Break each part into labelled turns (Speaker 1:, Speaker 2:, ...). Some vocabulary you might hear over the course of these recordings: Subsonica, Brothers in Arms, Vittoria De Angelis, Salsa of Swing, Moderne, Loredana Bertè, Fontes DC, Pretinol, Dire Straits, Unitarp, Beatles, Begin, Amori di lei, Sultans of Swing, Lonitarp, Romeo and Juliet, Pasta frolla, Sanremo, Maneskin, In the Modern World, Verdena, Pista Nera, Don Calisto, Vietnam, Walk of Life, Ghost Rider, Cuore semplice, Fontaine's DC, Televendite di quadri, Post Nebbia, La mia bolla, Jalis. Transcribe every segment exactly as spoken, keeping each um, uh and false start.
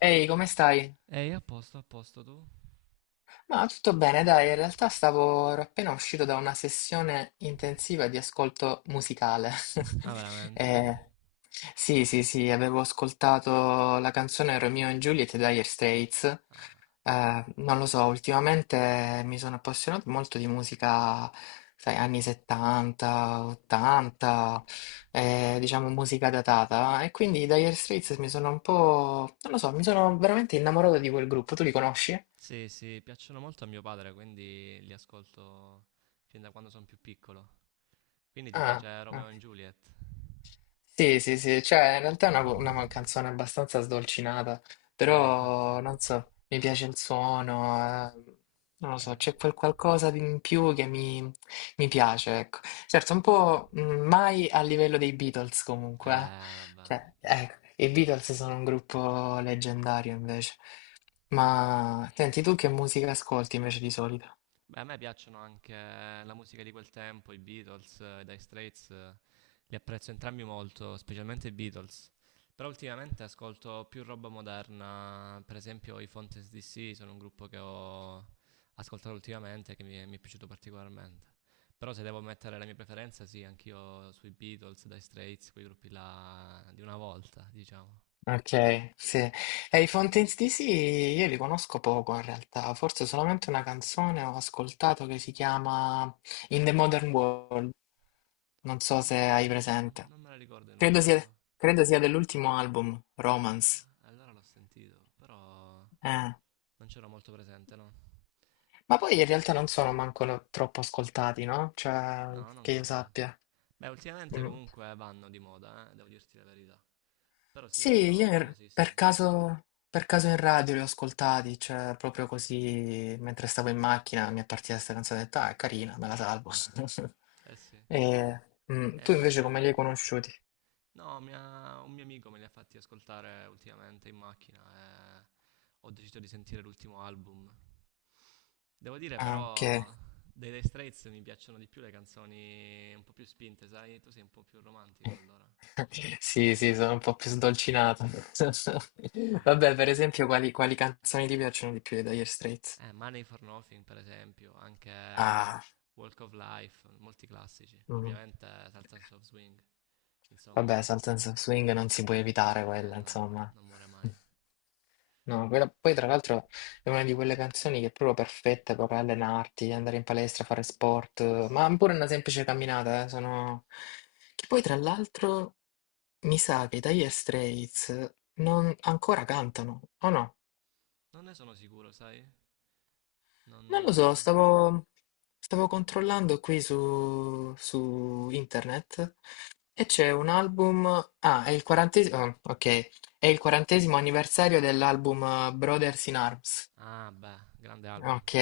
Speaker 1: Ehi, come stai?
Speaker 2: Ehi, a posto, a posto tu?
Speaker 1: Ma tutto bene, dai, in realtà stavo ero appena uscito da una sessione intensiva di ascolto musicale.
Speaker 2: Ah, veramente?
Speaker 1: Eh, sì, sì, sì, avevo ascoltato la canzone Romeo and Juliet di Dire Straits.
Speaker 2: Ah.
Speaker 1: Eh, non lo so, ultimamente mi sono appassionato molto di musica, sai, anni settanta, ottanta, eh, diciamo musica datata. E quindi i Dire Straits mi sono un po', non lo so, mi sono veramente innamorato di quel gruppo. Tu li conosci?
Speaker 2: Sì, sì, piacciono molto a mio padre, quindi li ascolto fin da quando sono più piccolo. Quindi ti
Speaker 1: Ah,
Speaker 2: piace
Speaker 1: ah.
Speaker 2: Romeo e Juliet?
Speaker 1: sì, sì, sì, cioè in realtà è una, una man- canzone abbastanza sdolcinata,
Speaker 2: Eh, infatti.
Speaker 1: però non so, mi piace il suono, eh, non lo so,
Speaker 2: Eh,
Speaker 1: c'è quel qualcosa di in più che mi, mi piace, ecco. Certo, un po' mh, mai a livello dei Beatles comunque, eh.
Speaker 2: eh, vabbè.
Speaker 1: Cioè, ecco, i Beatles sono un gruppo leggendario invece. Ma senti, tu che musica ascolti invece di solito?
Speaker 2: Beh, a me piacciono anche la musica di quel tempo, i Beatles, eh, i Dire Straits, eh, li apprezzo entrambi molto, specialmente i Beatles. Però ultimamente ascolto più roba moderna, per esempio i Fontes D C sono un gruppo che ho ascoltato ultimamente che mi è, mi è piaciuto particolarmente. Però se devo mettere la mia preferenza, sì, anch'io sui Beatles, Dire Straits, quei gruppi là di una volta, diciamo.
Speaker 1: Ok, sì. E i Fontaine's D C io li conosco poco in realtà, forse solamente una canzone ho ascoltato che si chiama In the Modern World, non so se
Speaker 2: No,
Speaker 1: hai
Speaker 2: non,
Speaker 1: presente.
Speaker 2: non me la ricordo in
Speaker 1: Credo
Speaker 2: realtà,
Speaker 1: sia,
Speaker 2: devo-
Speaker 1: credo sia dell'ultimo album, Romance.
Speaker 2: eh, allora l'ho sentito, però...
Speaker 1: Eh.
Speaker 2: Non c'ero molto presente, no?
Speaker 1: Ma poi in realtà non sono manco troppo ascoltati, no? Cioè,
Speaker 2: No, non
Speaker 1: che io
Speaker 2: credo.
Speaker 1: sappia.
Speaker 2: Beh, ultimamente
Speaker 1: Mm.
Speaker 2: comunque vanno di moda, eh, devo dirti la verità. Però sì,
Speaker 1: Sì,
Speaker 2: non sono
Speaker 1: io in- per
Speaker 2: famosissimi.
Speaker 1: caso, per caso in radio li ho ascoltati, cioè proprio così mentre stavo in macchina mi è partita questa canzone, ho detto, ah, è carina, me la salvo.
Speaker 2: Eh sì.
Speaker 1: E, mm,
Speaker 2: E
Speaker 1: tu invece
Speaker 2: invece,
Speaker 1: come li hai conosciuti?
Speaker 2: no, mi ha- un mio amico me li ha fatti ascoltare ultimamente in macchina e ho deciso di sentire l'ultimo album. Devo dire
Speaker 1: Ah, ok.
Speaker 2: però, dei Dire Straits mi piacciono di più le canzoni un po' più spinte, sai? Tu sei un po' più romantico allora.
Speaker 1: Sì, sì, sono un po' più sdolcinato.
Speaker 2: E beh,
Speaker 1: Vabbè,
Speaker 2: beh.
Speaker 1: per esempio, quali, quali canzoni ti piacciono di più dei Dire Straits?
Speaker 2: Eh, Money for Nothing, per esempio, anche
Speaker 1: Ah,
Speaker 2: Walk of Life, molti classici.
Speaker 1: mm.
Speaker 2: Ovviamente Salsa of Swing,
Speaker 1: Vabbè,
Speaker 2: insomma,
Speaker 1: Sultans of Swing non si può evitare
Speaker 2: eh
Speaker 1: quella,
Speaker 2: no,
Speaker 1: insomma.
Speaker 2: non muore mai.
Speaker 1: No, quella- poi tra l'altro è una di quelle canzoni che è proprio perfetta per allenarti, andare in palestra, fare sport,
Speaker 2: Eh
Speaker 1: eh,
Speaker 2: sì.
Speaker 1: ma pure una semplice camminata, eh, sono... Che poi tra l'altro mi sa che i Dire Straits non ancora cantano, o no?
Speaker 2: Non ne sono sicuro, sai? Non...
Speaker 1: Non lo so,
Speaker 2: eh,
Speaker 1: stavo, stavo controllando qui su, su internet e c'è un album... Ah, è il quarantesimo... ok, è il quarantesimo anniversario dell'album eh, Brothers in Arms.
Speaker 2: Ah, beh, grande album.
Speaker 1: Ok,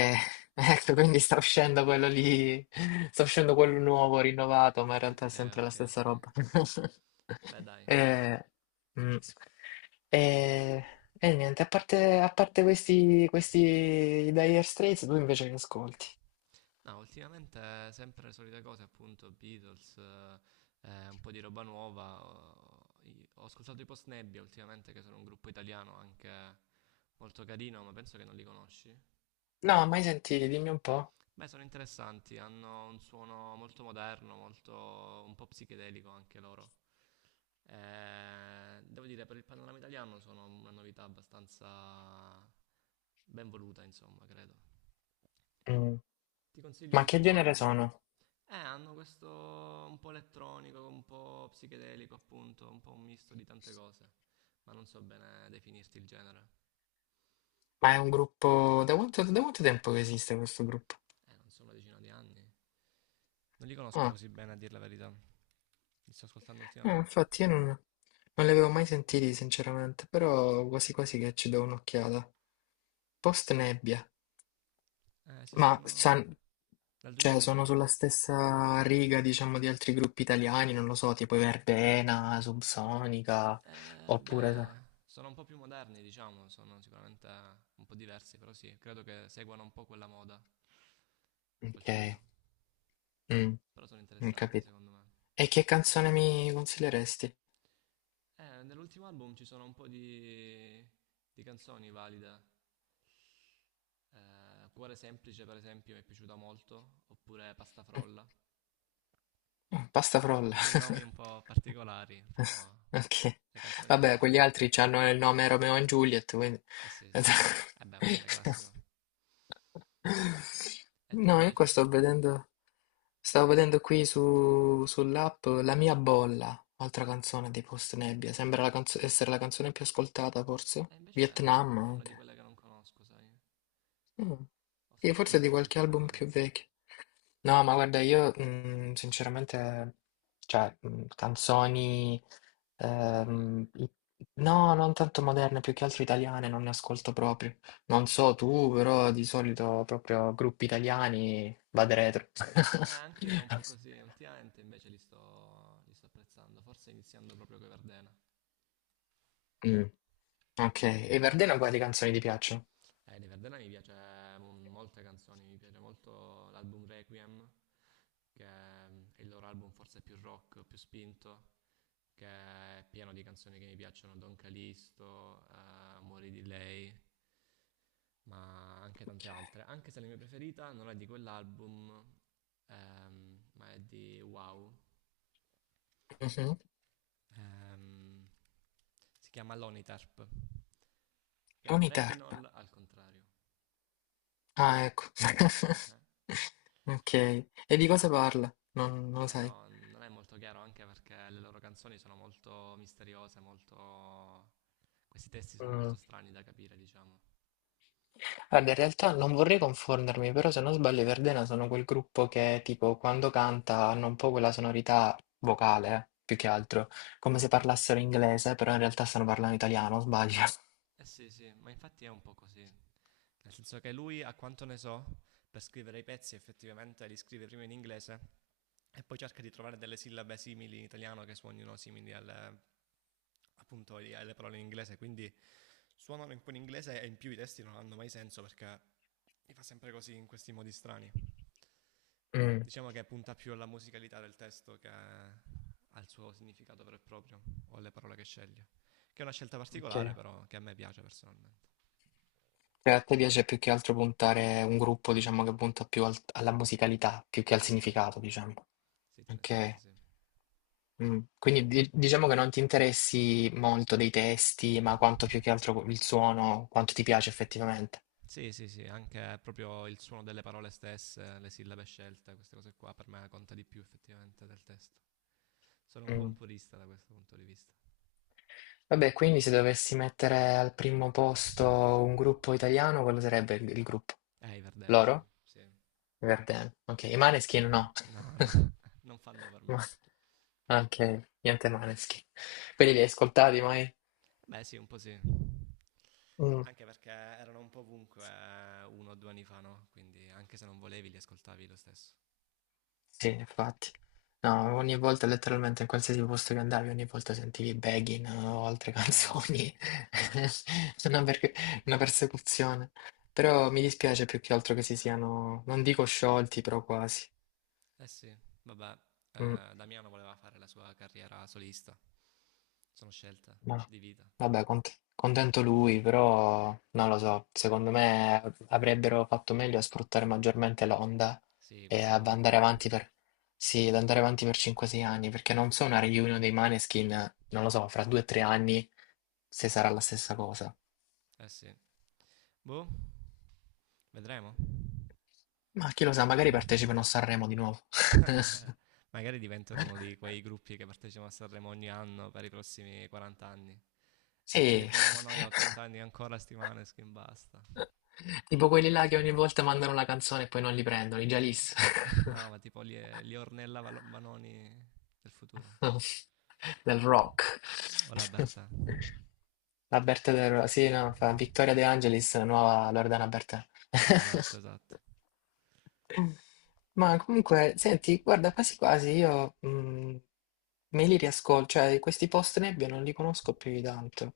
Speaker 1: ecco, quindi sta uscendo quello lì, sta uscendo quello nuovo, rinnovato, ma in realtà
Speaker 2: Ok,
Speaker 1: è sempre la
Speaker 2: ok,
Speaker 1: stessa
Speaker 2: ok.
Speaker 1: roba.
Speaker 2: Beh, dai.
Speaker 1: Eh, mm. E, e niente, a parte, a parte questi, questi Dire Straits, tu invece che ascolti?
Speaker 2: No, ultimamente eh, sempre le solite cose, appunto, Beatles, eh, eh, un po' di roba nuova. Ho, i- ho ascoltato i Post Nebbia ultimamente, che sono un gruppo italiano anche molto carino, ma penso che non li conosci.
Speaker 1: No, mai sentiti, dimmi un po'.
Speaker 2: Beh, sono interessanti, hanno un suono molto moderno, molto un po' psichedelico anche loro. Eh, devo dire, per il panorama italiano sono una novità abbastanza ben voluta, insomma, credo.
Speaker 1: Mm.
Speaker 2: Ti consiglio
Speaker 1: Ma che
Speaker 2: l'ultimo
Speaker 1: genere
Speaker 2: album.
Speaker 1: sono?
Speaker 2: Eh, hanno questo un po' elettronico, un po' psichedelico, appunto, un po' un misto di tante cose, ma non so bene definirti il genere.
Speaker 1: Ma è un gruppo... Da quanto, da quanto tempo che esiste questo gruppo?
Speaker 2: Eh, non so, una decina di anni. Non li conosco
Speaker 1: Ah.
Speaker 2: così bene, a dir la verità. Li sto ascoltando
Speaker 1: Eh,
Speaker 2: ultimamente.
Speaker 1: infatti io non, non li avevo mai sentiti sinceramente, però quasi quasi che ci do un'occhiata. Post Nebbia,
Speaker 2: Eh,
Speaker 1: ma
Speaker 2: esistono
Speaker 1: san-
Speaker 2: dal
Speaker 1: cioè, sono sulla
Speaker 2: duemiladiciotto.
Speaker 1: stessa riga, diciamo, di altri gruppi italiani, non lo so, tipo i Verbena, Subsonica,
Speaker 2: Eh,
Speaker 1: oppure...
Speaker 2: beh, sono un po' più moderni, diciamo, sono sicuramente un po' diversi, però sì, credo che seguano un po' quella moda, quel
Speaker 1: Ok,
Speaker 2: filo,
Speaker 1: mm,
Speaker 2: però sono
Speaker 1: ho
Speaker 2: interessanti
Speaker 1: capito.
Speaker 2: secondo me.
Speaker 1: E che canzone mi consiglieresti?
Speaker 2: Eh, nell'ultimo album ci sono un po' di, di canzoni valide. Eh, Cuore semplice, per esempio, mi è piaciuta molto, oppure Pasta frolla.
Speaker 1: Mm, Pasta frolla.
Speaker 2: Sì, nomi un po' particolari, però
Speaker 1: Ok,
Speaker 2: le canzoni sono
Speaker 1: vabbè, quegli
Speaker 2: valide.
Speaker 1: altri hanno il nome Romeo e Juliet, quindi...
Speaker 2: Eh sì, sì. Eh beh, è un grande classico. E tu
Speaker 1: No, io
Speaker 2: invece?
Speaker 1: qua sto vedendo, stavo vedendo qui su, sull'app La mia bolla, altra canzone di Post Nebbia, sembra la canzo- essere la canzone più ascoltata
Speaker 2: E
Speaker 1: forse,
Speaker 2: invece
Speaker 1: Vietnam
Speaker 2: è una di
Speaker 1: anche.
Speaker 2: quelle che non conosco, sai?
Speaker 1: Mm.
Speaker 2: Ho
Speaker 1: Sì,
Speaker 2: sentito
Speaker 1: forse
Speaker 2: di
Speaker 1: di
Speaker 2: più
Speaker 1: qualche
Speaker 2: l'ultimo
Speaker 1: album più
Speaker 2: album,
Speaker 1: vecchio. No, ma guarda, io mm, sinceramente, cioè, mm, canzoni...
Speaker 2: Moderne.
Speaker 1: Ehm, i no, non tanto moderne, più che altro italiane, non ne ascolto proprio. Non so tu, però di solito proprio gruppi italiani vado retro.
Speaker 2: Eh, anche io ero un po' così, ultimamente invece li sto, li sto apprezzando, forse iniziando proprio con Verdena.
Speaker 1: Mm, ok, e Verdena quali canzoni ti piacciono?
Speaker 2: Eh, di Verdena mi piace mon- molte canzoni, mi piace molto l'album Requiem, che è il loro album forse più rock, più spinto, che è pieno di canzoni che mi piacciono, Don Calisto, eh, Amori di lei, ma anche tante altre. Anche se la mia preferita non è di quell'album, ehm, ma è di wow.
Speaker 1: Mhm.
Speaker 2: Ehm, si chiama Lonitarp, che è
Speaker 1: Unitarp.
Speaker 2: Pretinol al contrario.
Speaker 1: Ah, ecco. Ok, e di cosa parla? Non, non lo
Speaker 2: Eh
Speaker 1: sai.
Speaker 2: no, non è molto chiaro anche perché le loro canzoni sono molto misteriose, molto... Questi testi sono molto strani da capire, diciamo.
Speaker 1: Guarda, in realtà non vorrei confondermi, però se non sbaglio i Verdena sono quel gruppo che tipo quando canta hanno un po' quella sonorità vocale, eh, più che altro, come se parlassero inglese, però in realtà stanno parlando italiano, sbaglio.
Speaker 2: Eh sì, sì, ma infatti è un po' così. Nel senso che lui, a quanto ne so, per scrivere i pezzi effettivamente li scrive prima in inglese e poi cerca di trovare delle sillabe simili in italiano che suonino simili alle, appunto, alle parole in inglese, quindi suonano un po' in inglese e in più i testi non hanno mai senso perché li fa sempre così in questi modi strani.
Speaker 1: Mm,
Speaker 2: Diciamo che punta più alla musicalità del testo che al suo significato vero e proprio o alle parole che sceglie. Che è una scelta
Speaker 1: ok.
Speaker 2: particolare però che a me piace personalmente.
Speaker 1: Cioè, a te piace più che altro puntare un gruppo, diciamo, che punta più al- alla musicalità, più che al
Speaker 2: Sì, sì,
Speaker 1: significato, diciamo.
Speaker 2: sì, tendenzialmente
Speaker 1: Ok.
Speaker 2: sì.
Speaker 1: Mm. Quindi di- diciamo che non ti interessi molto dei testi, ma quanto più che altro il suono, quanto ti piace effettivamente.
Speaker 2: Sì, sì, sì, anche proprio il suono delle parole stesse, le sillabe scelte, queste cose qua per me conta di più effettivamente del testo. Sono un po' un
Speaker 1: Mm.
Speaker 2: purista da questo punto di vista.
Speaker 1: Vabbè, quindi se dovessi mettere al primo posto un gruppo italiano, quello sarebbe il, il gruppo.
Speaker 2: Eh, i Verdena, sì.
Speaker 1: Loro?
Speaker 2: Sì.
Speaker 1: Verdena. Ok, i Maneskin no.
Speaker 2: No, no, non fanno per me.
Speaker 1: Ma- Ok, niente Maneskin. Quelli li hai ascoltati mai?
Speaker 2: Beh, sì, un po' sì.
Speaker 1: Mm.
Speaker 2: Anche perché erano un po' ovunque eh, uno o due anni fa, no? Quindi anche se non volevi li ascoltavi lo stesso.
Speaker 1: Sì, infatti. No, ogni volta letteralmente in qualsiasi posto che andavi, ogni volta sentivi Begin o altre
Speaker 2: Eh sì,
Speaker 1: canzoni. Una, perc- una persecuzione. Però mi dispiace più che altro che si siano, non dico sciolti, però quasi.
Speaker 2: eh sì. Vabbè,
Speaker 1: Mm.
Speaker 2: eh, Damiano voleva fare la sua carriera solista. Sono scelte
Speaker 1: No.
Speaker 2: di vita.
Speaker 1: Vabbè, cont- contento lui, però non lo so, secondo me avrebbero fatto meglio a sfruttare maggiormente l'onda
Speaker 2: Sì,
Speaker 1: e
Speaker 2: questo
Speaker 1: ad andare
Speaker 2: concordo.
Speaker 1: avanti per, sì, ad andare avanti per cinque sei anni, perché non so una reunion dei Maneskin, non lo so, fra due tre anni se sarà la stessa cosa.
Speaker 2: Eh sì. Boh, vedremo.
Speaker 1: Ma chi lo sa, magari partecipano a Sanremo di nuovo.
Speaker 2: Magari diventano uno di quei gruppi che partecipano a Sanremo ogni anno per i prossimi quaranta anni. E ce li
Speaker 1: Sì,
Speaker 2: troviamo noi a ottanta anni ancora, sti Maneskin, basta.
Speaker 1: tipo quelli là che ogni volta mandano una canzone e poi non li prendono, i
Speaker 2: No,
Speaker 1: Jalis.
Speaker 2: no, ma tipo li, li Ornella Val- Vanoni del futuro.
Speaker 1: Del rock.
Speaker 2: O la Bertè.
Speaker 1: Roberto Del Ro- sì, no, fa Vittoria De Angelis, la nuova Loredana Bertè.
Speaker 2: Esatto, esatto.
Speaker 1: Ma comunque, senti, guarda, quasi quasi io mh, me li riascolto, cioè questi post nebbia non li conosco più di tanto.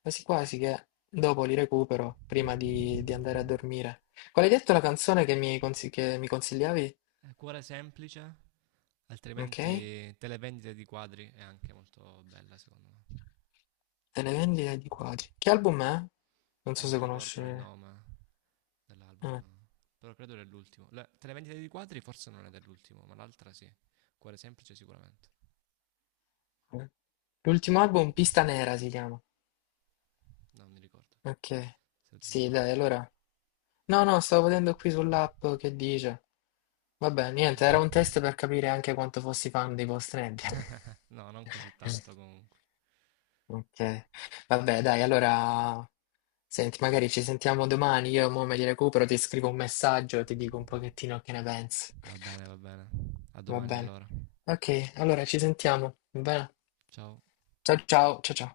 Speaker 1: Quasi quasi che dopo li recupero prima di, di andare a dormire. Qual hai detto la canzone che mi, consi- che mi consigliavi?
Speaker 2: Eh, Cuore semplice,
Speaker 1: Ok?
Speaker 2: altrimenti Televendite di quadri è anche molto bella secondo me.
Speaker 1: Delle vendite di quasi. Che album è? Non
Speaker 2: Eh,
Speaker 1: so
Speaker 2: non
Speaker 1: se conosci.
Speaker 2: ricordo il
Speaker 1: Eh,
Speaker 2: nome dell'album,
Speaker 1: eh.
Speaker 2: no. Però credo dell'ultimo. La- Televendite di quadri forse non è dell'ultimo, ma l'altra sì. Cuore semplice sicuramente.
Speaker 1: L'ultimo album, Pista Nera si chiama.
Speaker 2: No, non mi ricordo,
Speaker 1: Ok.
Speaker 2: se lo dici tu.
Speaker 1: Sì, dai, allora. No, no, stavo vedendo qui sull'app che dice. Vabbè, niente, era un test
Speaker 2: Mhm.
Speaker 1: per capire anche quanto fossi fan dei Ghost Rider.
Speaker 2: No, non così tanto comunque.
Speaker 1: Ok. Vabbè, dai, allora. Senti, magari ci sentiamo domani. Io mo me li recupero, ti scrivo un messaggio e ti dico un pochettino che ne pensi.
Speaker 2: Va bene, va bene. A
Speaker 1: Va
Speaker 2: domani
Speaker 1: bene.
Speaker 2: allora.
Speaker 1: Ok, allora ci sentiamo, va bene?
Speaker 2: Ciao.
Speaker 1: Ciao ciao, ciao ciao.